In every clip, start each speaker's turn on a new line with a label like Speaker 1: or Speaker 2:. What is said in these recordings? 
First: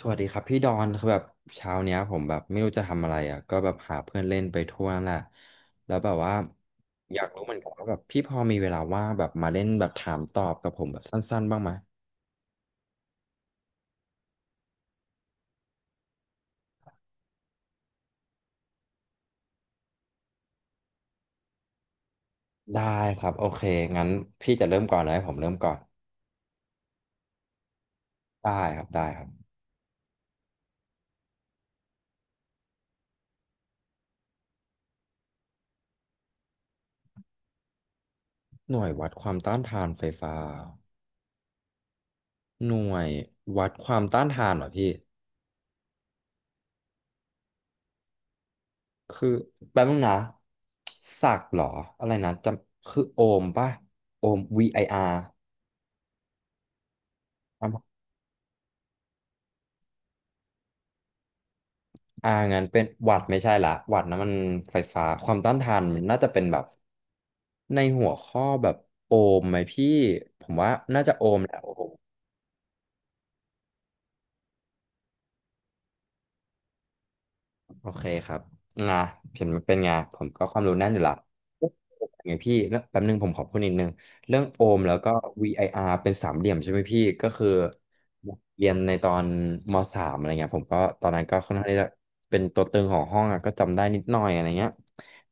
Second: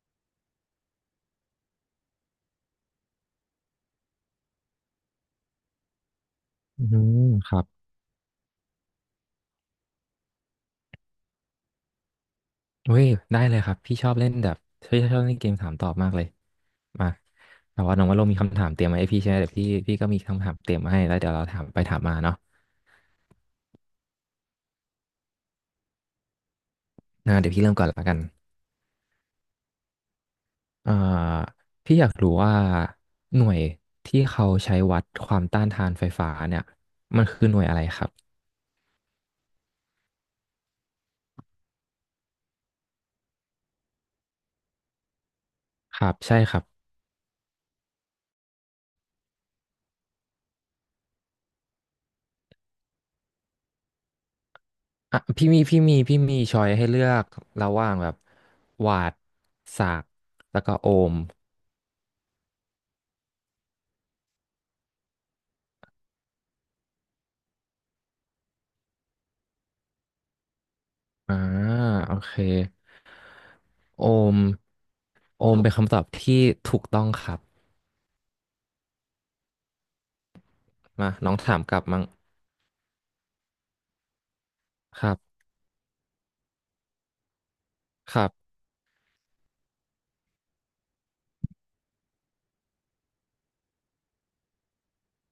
Speaker 1: สวัสดีครับพี่ดอนคือแบบเช้าเนี้ยผมแบบไม่รู้จะทำอะไรอ่ะก็แบบหาเพื่อนเล่นไปทั่วนั่นแหละแล้วแบบว่า
Speaker 2: อื
Speaker 1: อ
Speaker 2: ม
Speaker 1: ยากรู้
Speaker 2: ค
Speaker 1: เหมือ
Speaker 2: รั
Speaker 1: น
Speaker 2: บ
Speaker 1: กันว่าแบบพี่พอมีเวลาว่างแบบมาเล่นแบบถามตอบกับผมแบบสั้นๆบ้างไหม
Speaker 2: เว้ยได้เลยครับพี่ชอบเล่นแบบพี่ชอบเล่นเกมถามตอบมากเลยมาแต่ว่าน้องว่าเรามีคำถามเตรียมมาให้พี่ใช่ไหมเดี๋ยวพี่ก็มีคำถามเตรียมมาให้แล้วเดี๋ยวเราถามไปถามมาเนาะ
Speaker 1: ได้ครับโอเคงั้นพี่จะเริ่มก่อนเลยให้ผมเริ่มก่อน
Speaker 2: เดี๋ยวพี่เริ่มก่อนละกัน
Speaker 1: ได้ครับได้ครับ
Speaker 2: อ่าพี่อยากรู้ว่าหน่วยที่เขาใช้วัดความต้านทานไฟฟ้าเนี่ยมันคือหน่วยอะไรครับ
Speaker 1: หน่วยวัดความต้านทานไฟฟ้าหน่วยวัดความต้านทานเหรอพี่
Speaker 2: ครับใช่ครับ
Speaker 1: คือแป๊บนึงนะศักดิ์เหรออะไรนะจำคือโอห์มป่ะโอห์มวีไออาร
Speaker 2: อ่ะพี่มีช้อยให้เลือกระห
Speaker 1: r
Speaker 2: ว่างแบบวัตต์ศาก์แล้วก็โอห์ม
Speaker 1: อ่างั้นเป็นหวัดไม่ใช่ละหวัดนะมันไฟฟ้า ความต้านทานมันน่าจะเป็นแบบในหัวข้อแบบโอห์มไหมพี่ ผมว่าน่าจะโอ
Speaker 2: อ่า
Speaker 1: ห์มแหละ
Speaker 2: โอเค โอมโอมเป็นคำตอบที่ถูกต้องครับ
Speaker 1: โอเคครับนะเห็นมันเป็นไงผมก็ความรู้แน่นอยู่
Speaker 2: มา
Speaker 1: ละ
Speaker 2: น้องถามกลับมั้ง
Speaker 1: ไงพี่แล้วแป๊บนึงผมขอพูดนิดนึงเรื่องโอห์มแล้ว
Speaker 2: ค
Speaker 1: ก็
Speaker 2: รับ
Speaker 1: VIR เป็นสามเหลี่ยมใช่ไหมพี่ก็คือ
Speaker 2: ครับ
Speaker 1: เรียนในตอนมสามอะไรเงี้ยผมก็ตอนนั้นก็ค่อนข้างที่จะเป็นตัวตึงของห้องอะก็จำได้นิดหน่อยอะไรเงี้ย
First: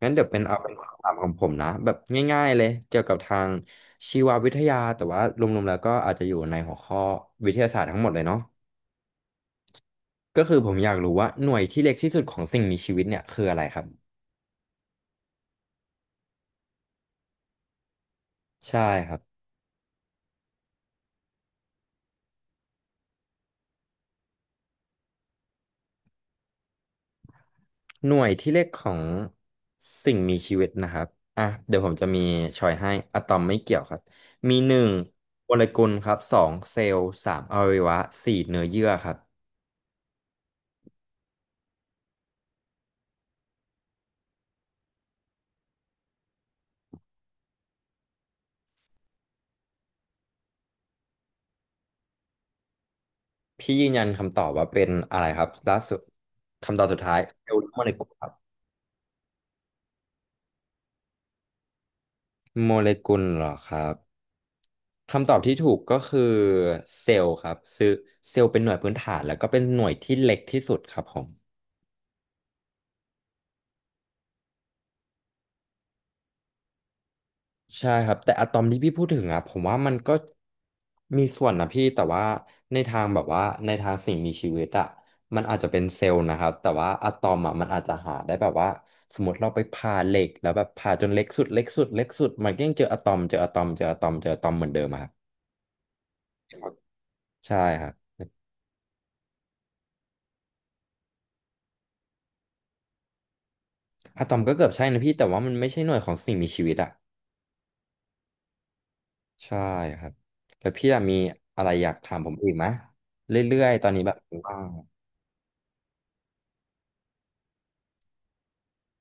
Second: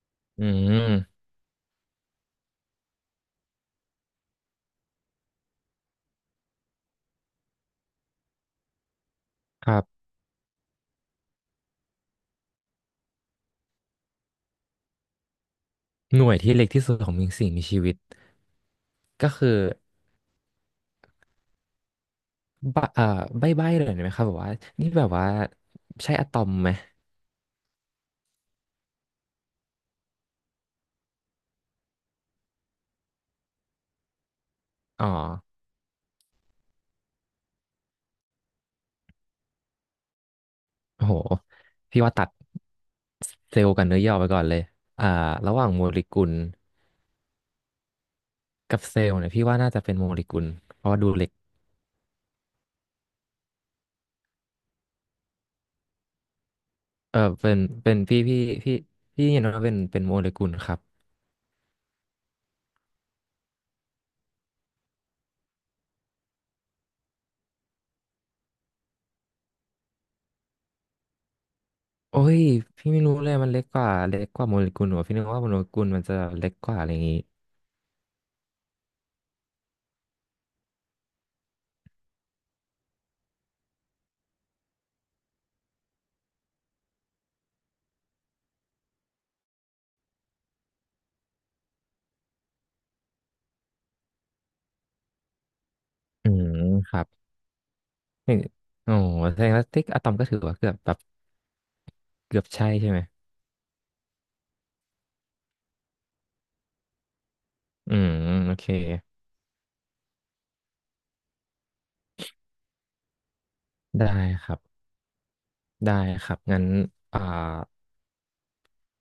Speaker 1: งั้นเดี๋ยวเป็น
Speaker 2: อื
Speaker 1: เอาเป็นคำถาม
Speaker 2: ม
Speaker 1: ของผมนะแบบง่ายๆเลยเกี่ยวกับทางชีววิทยาแต่ว่ารวมๆแล้วก็อาจจะอยู่ในหัวข้อวิทยาศาสตร์ทั้งหมดเลยเนาะ
Speaker 2: ครับ
Speaker 1: ก็คือผมอยากรู้ว่าหน่วยที่เล็กที่สุดของสิ่งมีชีวิตเนี่ยคืออะไรครับ
Speaker 2: หน่วยที่เล็กที่สุดของมีสิ่งมีชีวิต
Speaker 1: ใช่ครับ
Speaker 2: ก็คือใบะเอ่อใบ้เลยไหมครับแบบว่านี่แบบว่าใช่อะตอมไหม
Speaker 1: หน่วยที่เล็กของสิ่งมีชีวิตนะครับอ่ะเดี๋ยวผมจะมีชอยให้อะตอมไม่เกี่ยวครับมีหนึ่ง
Speaker 2: อ๋อ
Speaker 1: โมเลกุลครับสองเซลล์สามอวัยวะสี่เนื้อเยื่อครับ
Speaker 2: โอ้โหพี่ว่าตัดเซลล์กับเนื้อย่อไปก่อนเลยอ่าระหว่างโมเลกุลกับเซลล์เนี่ยพี่ว่าน่าจะเป็นโมเลกุลเพราะว่าดูเล็ก
Speaker 1: พี่ยืนยันคำตอบว่าเป็นอะไรครับล่าสุดคำตอบสุดท้า
Speaker 2: เอ
Speaker 1: ย
Speaker 2: อ
Speaker 1: เซล
Speaker 2: เป็น
Speaker 1: ล์หรือโมเล
Speaker 2: เป็น
Speaker 1: กุลครับ
Speaker 2: พี่พี่เห็นว่าเป็นโมเลกุลครับ
Speaker 1: โมเลกุลเหรอครับคำตอบที่ถูกก็คือเซลล์ครับซึ่งเซลล์เป็นหน่วยพื้นฐานแล้วก็เป็นหน่วยที่เล็กที่สุดครับผม
Speaker 2: โอ้ยพี่ไม่รู้เลยมันเล็กกว่าโมเลกุลเหรอพี่นึกว่าโมเลกุลมันจะเล็กกว่าอะไรอย่างงี้
Speaker 1: ใช่ครับแต่อะตอมที่พี่พูดถึงอ่ะผมว่ามันก็มีส่วนนะพี่แต่ว่าในทางแบบว่าในทางสิ่งมีชีวิตอ่ะมันอาจจะเป็นเซลล์นะครับแต่ว่าอะตอมอ่ะมันอาจจะหาได้แบบว่าสมมติเราไปผ่าเหล็กแล้วแบบผ่าจนเล็กสุดเล็กสุดเล็กสุดมันก็ยังเจออะตอมเจออะตอมเจออะตอมเจออะตอมเหมือนเดิมอะครับ
Speaker 2: อืมครับ
Speaker 1: ใช่ครับ
Speaker 2: นี่โอ้โหแสดงว่าติ๊กอะตอมก็ถือว่าเกือบแบบเกือบใช่ใช่ไหม
Speaker 1: อะตอมก็เกือบใช่นะพี่แต่ว่ามันไม่ใช่หน่วยของสิ่งมีชีวิตอ่ะ
Speaker 2: อืมโอเค
Speaker 1: ใช่ครับแล้วพี่อะมีอะไรอยากถามผมอีกไหมเรื่อยๆตอนนี้
Speaker 2: ได้
Speaker 1: แบบ
Speaker 2: ครั
Speaker 1: ว่าง
Speaker 2: บได้ครับงั้นอ่า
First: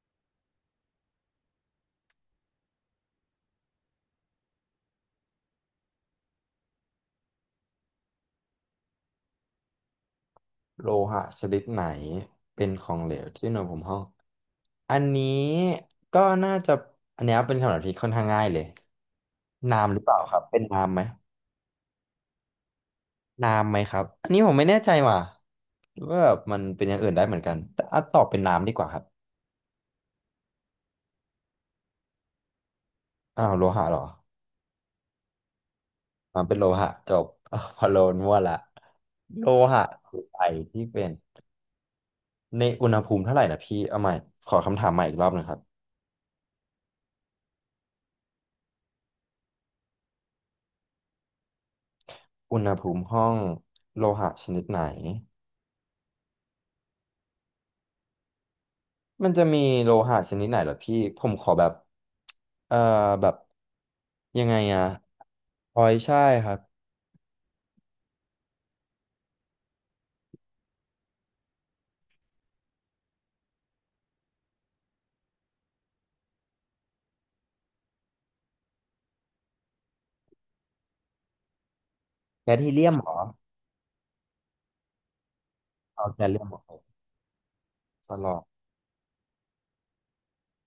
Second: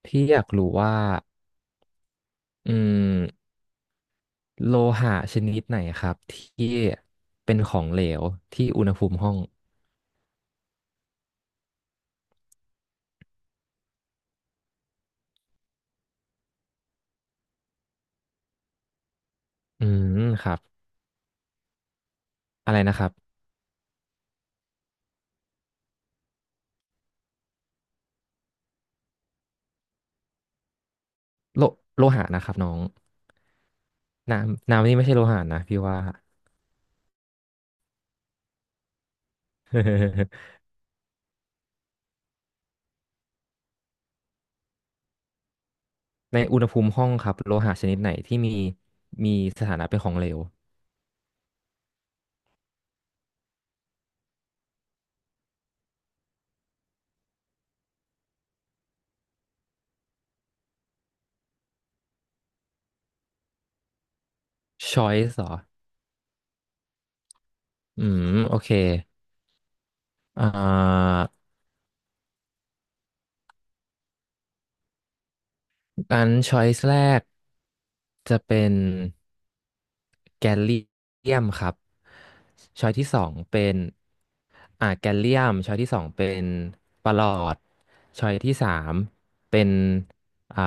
Speaker 2: พี่อยากรู้ว่าอืมโลหะชนิดไหนครับที่เป็นของเหลวที่อุณหภูมิห้อง
Speaker 1: โลหะชนิดไหนเป็นของเหลวที่อุณหภูมิห้องอันนี้ก็น่าจะอันเนี้ยเป็นคำตอบที่ค่อนข้างง่ายเลย
Speaker 2: อื
Speaker 1: น้ำหรือเปล่า
Speaker 2: ม
Speaker 1: ครับ
Speaker 2: ครั
Speaker 1: เป็
Speaker 2: บ
Speaker 1: นน้ำไหม
Speaker 2: อะไรนะครับ
Speaker 1: น้ำไหมครับอันนี้ผมไม่แน่ใจว่ะหรือว่าแบบมันเป็นอย่างอื่นได้เหมือนกันแต่อ่ะตอบเป็นน้ำดีกว่าครับ
Speaker 2: โลโลหะนะครับน้อง
Speaker 1: อ้าวโลหะเหรอ
Speaker 2: น้ำน้ำนี่ไม่ใช่โลหะนะพี่ว่า
Speaker 1: น้ำเป็นโลหะจบ อ้าวพะโลนมั่วละโลหะคือไอ ที่เป็นในอุณหภูมิเท่าไหร่นะพี่เอาใหม่ขอคำถามใหม่อีกรอบหนึงครับ
Speaker 2: ในอุณหภูมิห้องครับโลหะชนิดไหนที่มีสถานะเป็นของเหลว
Speaker 1: อุณหภูมิห้องโลหะชนิดไหน มันจะมีโลหะชนิดไหนเหรอพี่ผมขอแบบเอ่อแบบยังไงอะ
Speaker 2: choice เหรอ
Speaker 1: พลอยใช่ครับ
Speaker 2: อืมโอเคอ่าอัน choice แรกจะเป็นแกลเลียมครับ
Speaker 1: แคดฮีเลียม
Speaker 2: choice
Speaker 1: เห
Speaker 2: ที่
Speaker 1: รอ
Speaker 2: สองเป็นแกลเลียม choice ที่สอ
Speaker 1: เอา
Speaker 2: ง
Speaker 1: แค
Speaker 2: เป็
Speaker 1: ดเลีย
Speaker 2: น
Speaker 1: มเหรอ
Speaker 2: ประหลอด
Speaker 1: ตลอด
Speaker 2: choice ที่สามเป็นอ่า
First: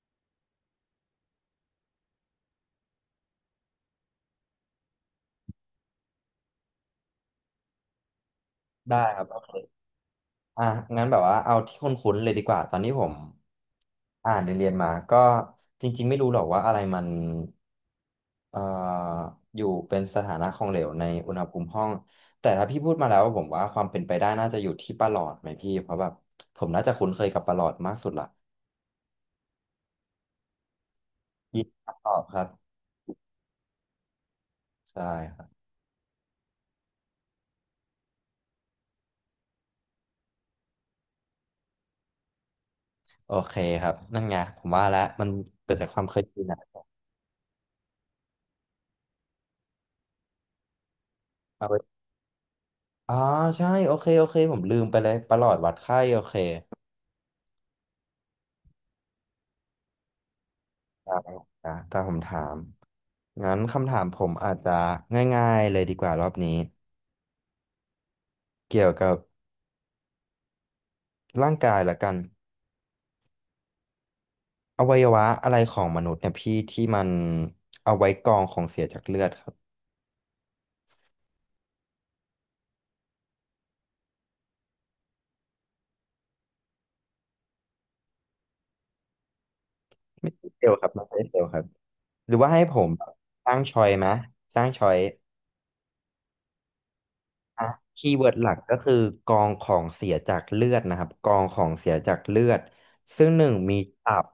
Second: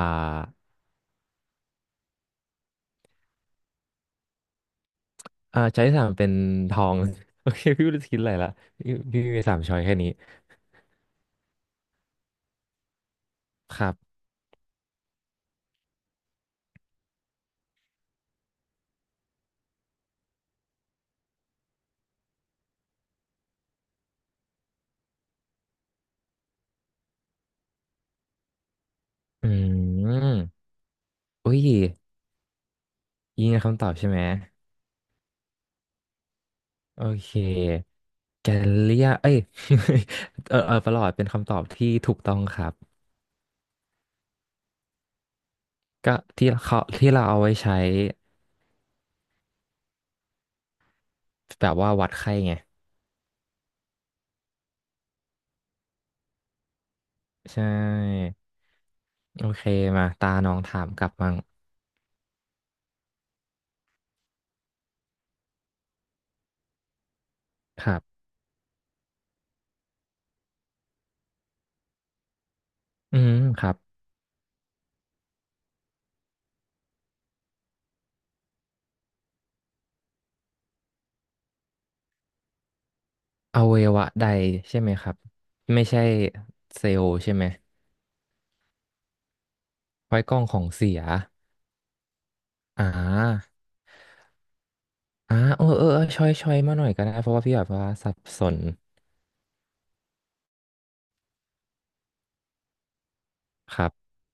Speaker 2: c h o i ที่สามเป็นทอง โอเคพี่ไม่รู้จะคิดอะไรละพี่
Speaker 1: ได้ค
Speaker 2: พี่
Speaker 1: รับโอ
Speaker 2: มี
Speaker 1: เค
Speaker 2: สาม choice แค่นี้
Speaker 1: อ่ะงั้นแบบว่าเอาที่คุ้นๆเลยดีกว่าตอนนี้ผม
Speaker 2: ครับ
Speaker 1: อ่านเรียนๆมาก็จริงๆไม่รู้หรอกว่าอะไรมันเอ่ออยู่เป็นสถานะของเหลวในอุณหภูมิห้องแต่ถ้าพี่พูดมาแล้วผมว่าความเป็นไปได้น่าจะอยู่ที่ประหลอดไหมพี่เพราะแบบผมน่าจะคุ้นเคยกับประหลอดมากสุดละ
Speaker 2: อืม อุ้ย
Speaker 1: ยินดีครับตอบครับ
Speaker 2: ยิงคำตอบใช่ไหม
Speaker 1: ใช่ครับ
Speaker 2: โอเคแกลเลียเอ้ย เออเออประหลอดเป็นคำตอบที่ถูกต้องครับ
Speaker 1: โอเคครับนั่นไงผมว่าแล้วมันเกิดจากความ
Speaker 2: ก็
Speaker 1: เคยชิน
Speaker 2: ที่
Speaker 1: อะ
Speaker 2: เขาที่เราเอาไว้ใช้แบ
Speaker 1: เอา
Speaker 2: บ
Speaker 1: ไว้
Speaker 2: ว่าวัดไข้ไง
Speaker 1: อ๋อใช่โอเคโอเคผมลืมไปเลยประหลอดวัดไข้โอเค
Speaker 2: ใช่โอเคมาตาน้องถามกลั
Speaker 1: ได้
Speaker 2: บมั่ง
Speaker 1: ครับถ้าผมถามงั้นคำถามผมอาจจะง่ายๆเลยดีกว่ารอบนี้
Speaker 2: ครับ
Speaker 1: เกี่ยวกับร่างกายละกัน
Speaker 2: อืมครับ
Speaker 1: อวัยวะอะไรของมนุษย์เนี่ยพี่ที่มันเอาไว้กรองของเสียจากเลือดครับ
Speaker 2: อวัยวะใดใช่ไหมครับไม่ใช่เซลล์ใช่ไหมไว้
Speaker 1: ไม่
Speaker 2: กล้อง
Speaker 1: ใช่
Speaker 2: ขอ
Speaker 1: เซล
Speaker 2: ง
Speaker 1: ล์ครับ
Speaker 2: เสีย
Speaker 1: ไม่ใช่เซลล์ครับหรือว่าให้ผ
Speaker 2: อ่
Speaker 1: มส
Speaker 2: า
Speaker 1: ร้างชอยไหมสร้างชอย
Speaker 2: เออเออเออช่อยช่อยมาหน่อยก็ได้เพราะว่าพี่แบ
Speaker 1: อ่ะ
Speaker 2: บว่า
Speaker 1: คี
Speaker 2: สั
Speaker 1: ย์
Speaker 2: บ
Speaker 1: เวิร์ด
Speaker 2: ส
Speaker 1: หลั
Speaker 2: น
Speaker 1: กก็คือกองของเสียจากเลือดนะครับกองของเสียจากเลือดซึ่งหนึ่งมี
Speaker 2: ครั
Speaker 1: ตั
Speaker 2: บ
Speaker 1: บ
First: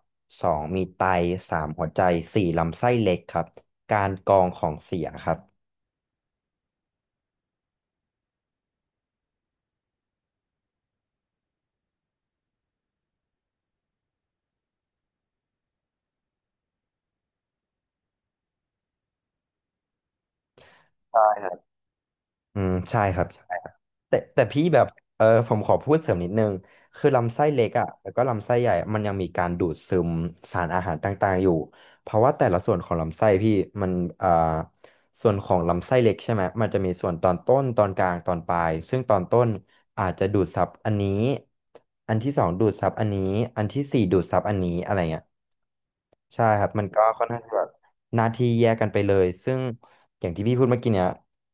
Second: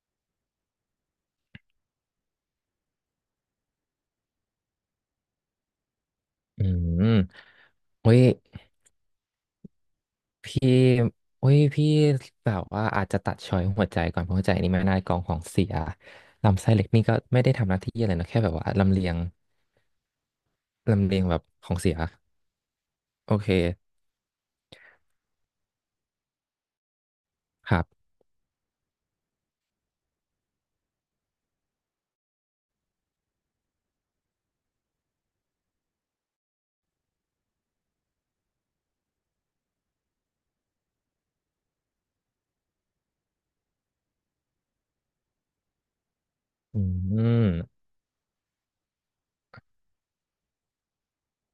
Speaker 1: สองมีไตสามหัวใจสี่ลำไส้เล็กครับการกองของเสียครับ
Speaker 2: อืมโอ้ยพี่โอุ้ยพี่แบบว่าอาจจะตัดช้อยหัวใจก่อนเพราะหัวใจนี่ไม่น่ากองของเสียลำไส้เล็กนี่ก็ไม่ได้ทำหน้าที่อะไรนะแค่แบบว่าลำเลียงลำเลียงแบบของเสีย
Speaker 1: อืมใช่ครับ
Speaker 2: โอ
Speaker 1: ใช่
Speaker 2: เค
Speaker 1: ครับแต่พี่แบบผมขอพูดเสริมนิดนึงคือลำไส้เล็ก
Speaker 2: ครับ
Speaker 1: อ่ะแล้วก็ลำไส้ใหญ่อะมันยังมีการดูดซึมสารอาหารต่างๆอยู่เพราะว่าแต่ละส่วนของลำไส้พี่มันอ่าส่วนของลำไส้เล็กใช่ไหมมันจะมีส่วนตอนต้นตอนกลางตอนปลายซึ่งตอนต้นอาจจะดูดซับอันนี้อันที่สองดูดซับอันนี้อันที่สี่ดูดซับอันนี้อะไรเงี้ย ใช่ครับ
Speaker 2: อื
Speaker 1: มันก็ค่อนข้างที่แบบ
Speaker 2: ม
Speaker 1: หน้าที่แยกกันไปเลยซึ่งอย่างที่พี่พูดเมื่อกี้เนี่ย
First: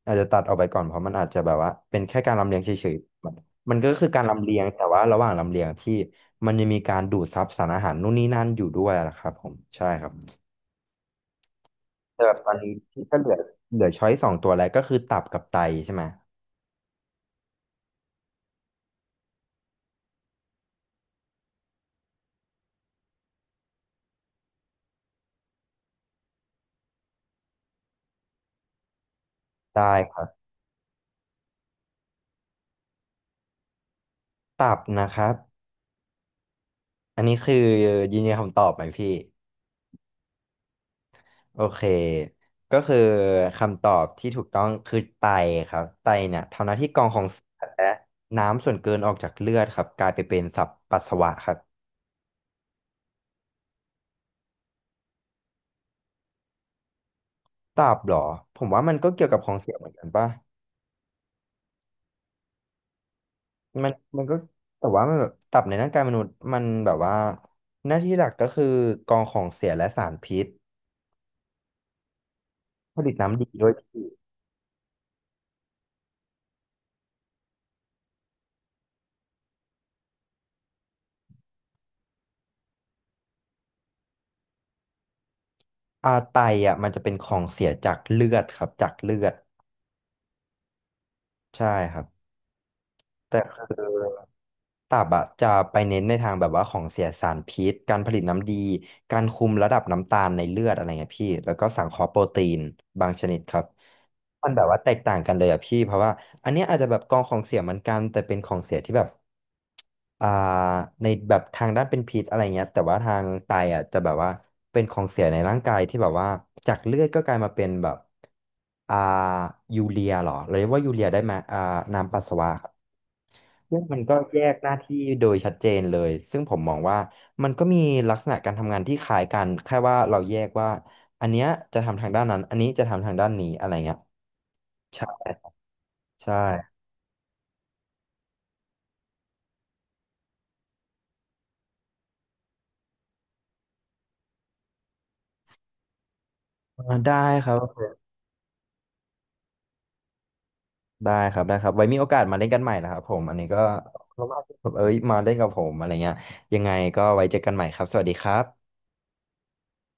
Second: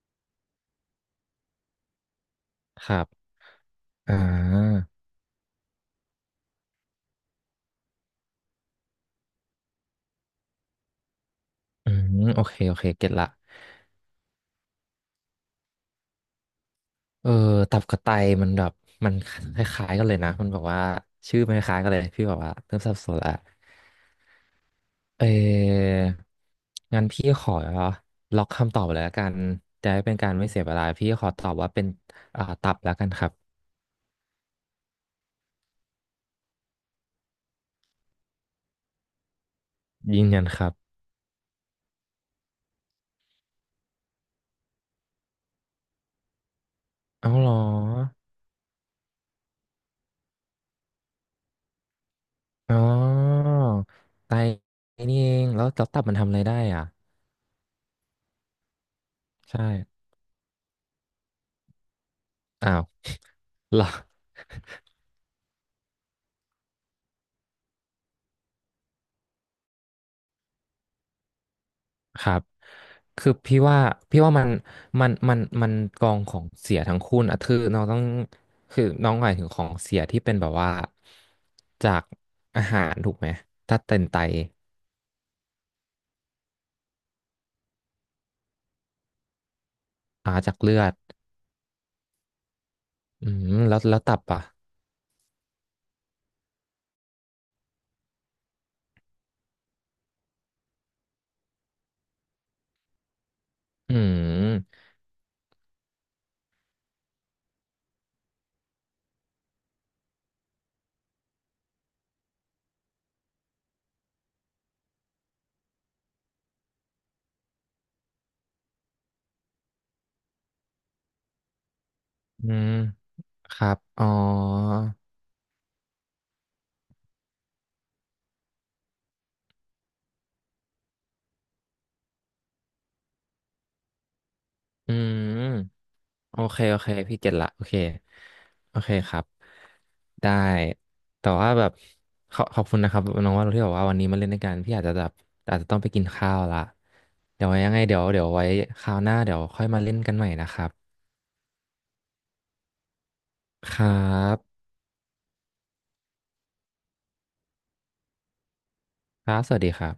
Speaker 1: อาจจะตัดออกไปก่อนเพราะมันอาจจะแบบว่าเป็นแค่การลำเลียงเฉ
Speaker 2: ค
Speaker 1: ย
Speaker 2: รับ
Speaker 1: ๆมันก็คือ
Speaker 2: อ่
Speaker 1: การลำเลียงแต่
Speaker 2: า
Speaker 1: ว่าระหว่างลำเลียงพี่มันยังมีการดูดซับสารอาหารนู่นนี่นั่นอยู่ด้วยนะครับผมใช่ครับ
Speaker 2: อื
Speaker 1: แต่แบบ
Speaker 2: โอ
Speaker 1: ตอ
Speaker 2: เค
Speaker 1: นนี้
Speaker 2: โอเค
Speaker 1: พี่
Speaker 2: เก็ต
Speaker 1: ก็เห
Speaker 2: ละ
Speaker 1: ลือเหลือช้อยสองตัวแล้วก็คือตับกับไตใช่ไหม
Speaker 2: เออตับกระไตมันแบบมันคล้ายๆกันเลยนะมันบอกว่าชื่อมันคล้ายๆกันเลยพี่บอกว่าเริ่มสับสนละเอองั้นพี่ขอล็อกคำตอบเลยละกันจะ
Speaker 1: ได้
Speaker 2: ได้เป็
Speaker 1: ค
Speaker 2: น
Speaker 1: รับ
Speaker 2: การไม่เสียเวลาพี่ขอตอบว่าเป็นตับแล้วกันครับ
Speaker 1: ตับนะครับอันนี้คือยืนยันคำตอบไหมพี่
Speaker 2: ยืนยันครับ
Speaker 1: โอเคก็คือคำตอบที่ถูกต้องคือไตครับไตเนี่ยทำหน้าที่กรองของ
Speaker 2: เอา
Speaker 1: เสี
Speaker 2: เหรอ
Speaker 1: ยและน้ำส่วนเกินออกจากเลือดครับกลายไปเป็นสับปัสสาวะครับ
Speaker 2: อ๋อไตนี่เองแล้วแล้วตับมันทำอะไรได้อ่ะ
Speaker 1: ตับเหรอผมว่ามันก็เกี่ยวกับของ
Speaker 2: ใช่
Speaker 1: เสียเหมือนกันป่ะ
Speaker 2: อ้าวเหรอ
Speaker 1: มันมันก็แต่ว่ามันแบบตับในร่างกายมนุษย์มันแบบว่าหน้าที่หลักก็คือกรองของเสียและสารพิษ
Speaker 2: ครับ
Speaker 1: ผลิต
Speaker 2: คือ
Speaker 1: น้ำดี
Speaker 2: พี่
Speaker 1: ด้วย
Speaker 2: ว่า
Speaker 1: ที่
Speaker 2: พี่ว่ามัน มัน มันกองของเสียทั้งคู่นะคือน้องต้อง คือน้องหมายถึงของเสียที่เป็นแบบว่า จากอาหารถูกไหมถ้าเป็นไต
Speaker 1: ไตอ่ะมันจะเป็นของเสียจากเลือดครับจากเลือด
Speaker 2: จากเลือด
Speaker 1: ใช่ครับ
Speaker 2: อื
Speaker 1: แต่
Speaker 2: ม
Speaker 1: คื
Speaker 2: แล้วแล้วตับ
Speaker 1: อ
Speaker 2: อ่ะ
Speaker 1: ตับอะจะไปเน้นในทางแบบว่าของเสียสารพิษการผลิตน้ำดี การคุมระดับน้ำตาลในเลือดอะไรเงี้ยพี่แล้วก็สังเคราะห์โปรตีนบางชนิดครับ
Speaker 2: อื
Speaker 1: มันแบบ
Speaker 2: ม
Speaker 1: ว่าแตกต่างกันเลยอะพี่เพราะว่าอันเนี้ยอาจจะแบบกองของเสียเหมือนกันแต่เป็นของเสียที่แบบอ่าในแบบทางด้านเป็นพิษอะไรเงี้ยแต่ว่าทางไตอะจะแบบว่าเป็นของเสียในร่างกายที่แบบว่าจากเลือดก็กลายมาเป็นแบบอ่ายูเรียเหรอเรียกว่ายูเรียได้ไหมน้ำปัสสา
Speaker 2: อื
Speaker 1: วะ
Speaker 2: มครั
Speaker 1: ซึ่
Speaker 2: บ
Speaker 1: งมัน
Speaker 2: อ๋อ
Speaker 1: ก็แยกหน้าที่โดยชัดเจนเลยซึ่งผมมองว่ามันก็มีลักษณะการทำงานที่คล้ายกันแค่ว่าเราแยกว่าอันเนี้ยจะทำทางด้านนั้นอันนี้จะทำทางด้านนี้อะไรเงี้ย
Speaker 2: อื
Speaker 1: ใช่
Speaker 2: ม
Speaker 1: ใช่
Speaker 2: โอเคโอเคพี่เก็ตละโอเคโอเคครับได้แต่ว่าแบบขอขอบคุณนะครับน้องว่าที่บอกว่าวันนี้มาเล่นด้วยกันพี่อาจจะแบบอาจจะต้องไปกินข้าวละ
Speaker 1: ได้
Speaker 2: เดี๋ย
Speaker 1: ค
Speaker 2: ว
Speaker 1: รั
Speaker 2: ไว้
Speaker 1: บ
Speaker 2: ยังไงเดี๋ยวไว้คราวหน้าเดี๋ยวค่อยมาเล่นกันใหม่นะครับ
Speaker 1: ได้ครับได้ครับไว้มีโอกาสมาเล่นกันใหม่นะครับผมอันนี้ก็
Speaker 2: ครั
Speaker 1: เพราะว่าที่
Speaker 2: บ
Speaker 1: ผมเอ้ยมาเล่นกับผมอะไรเงี้ยยังไงก็ไว้เจอกันใหม่ครับสวัสดีครับ
Speaker 2: ครับสวัสดีครับ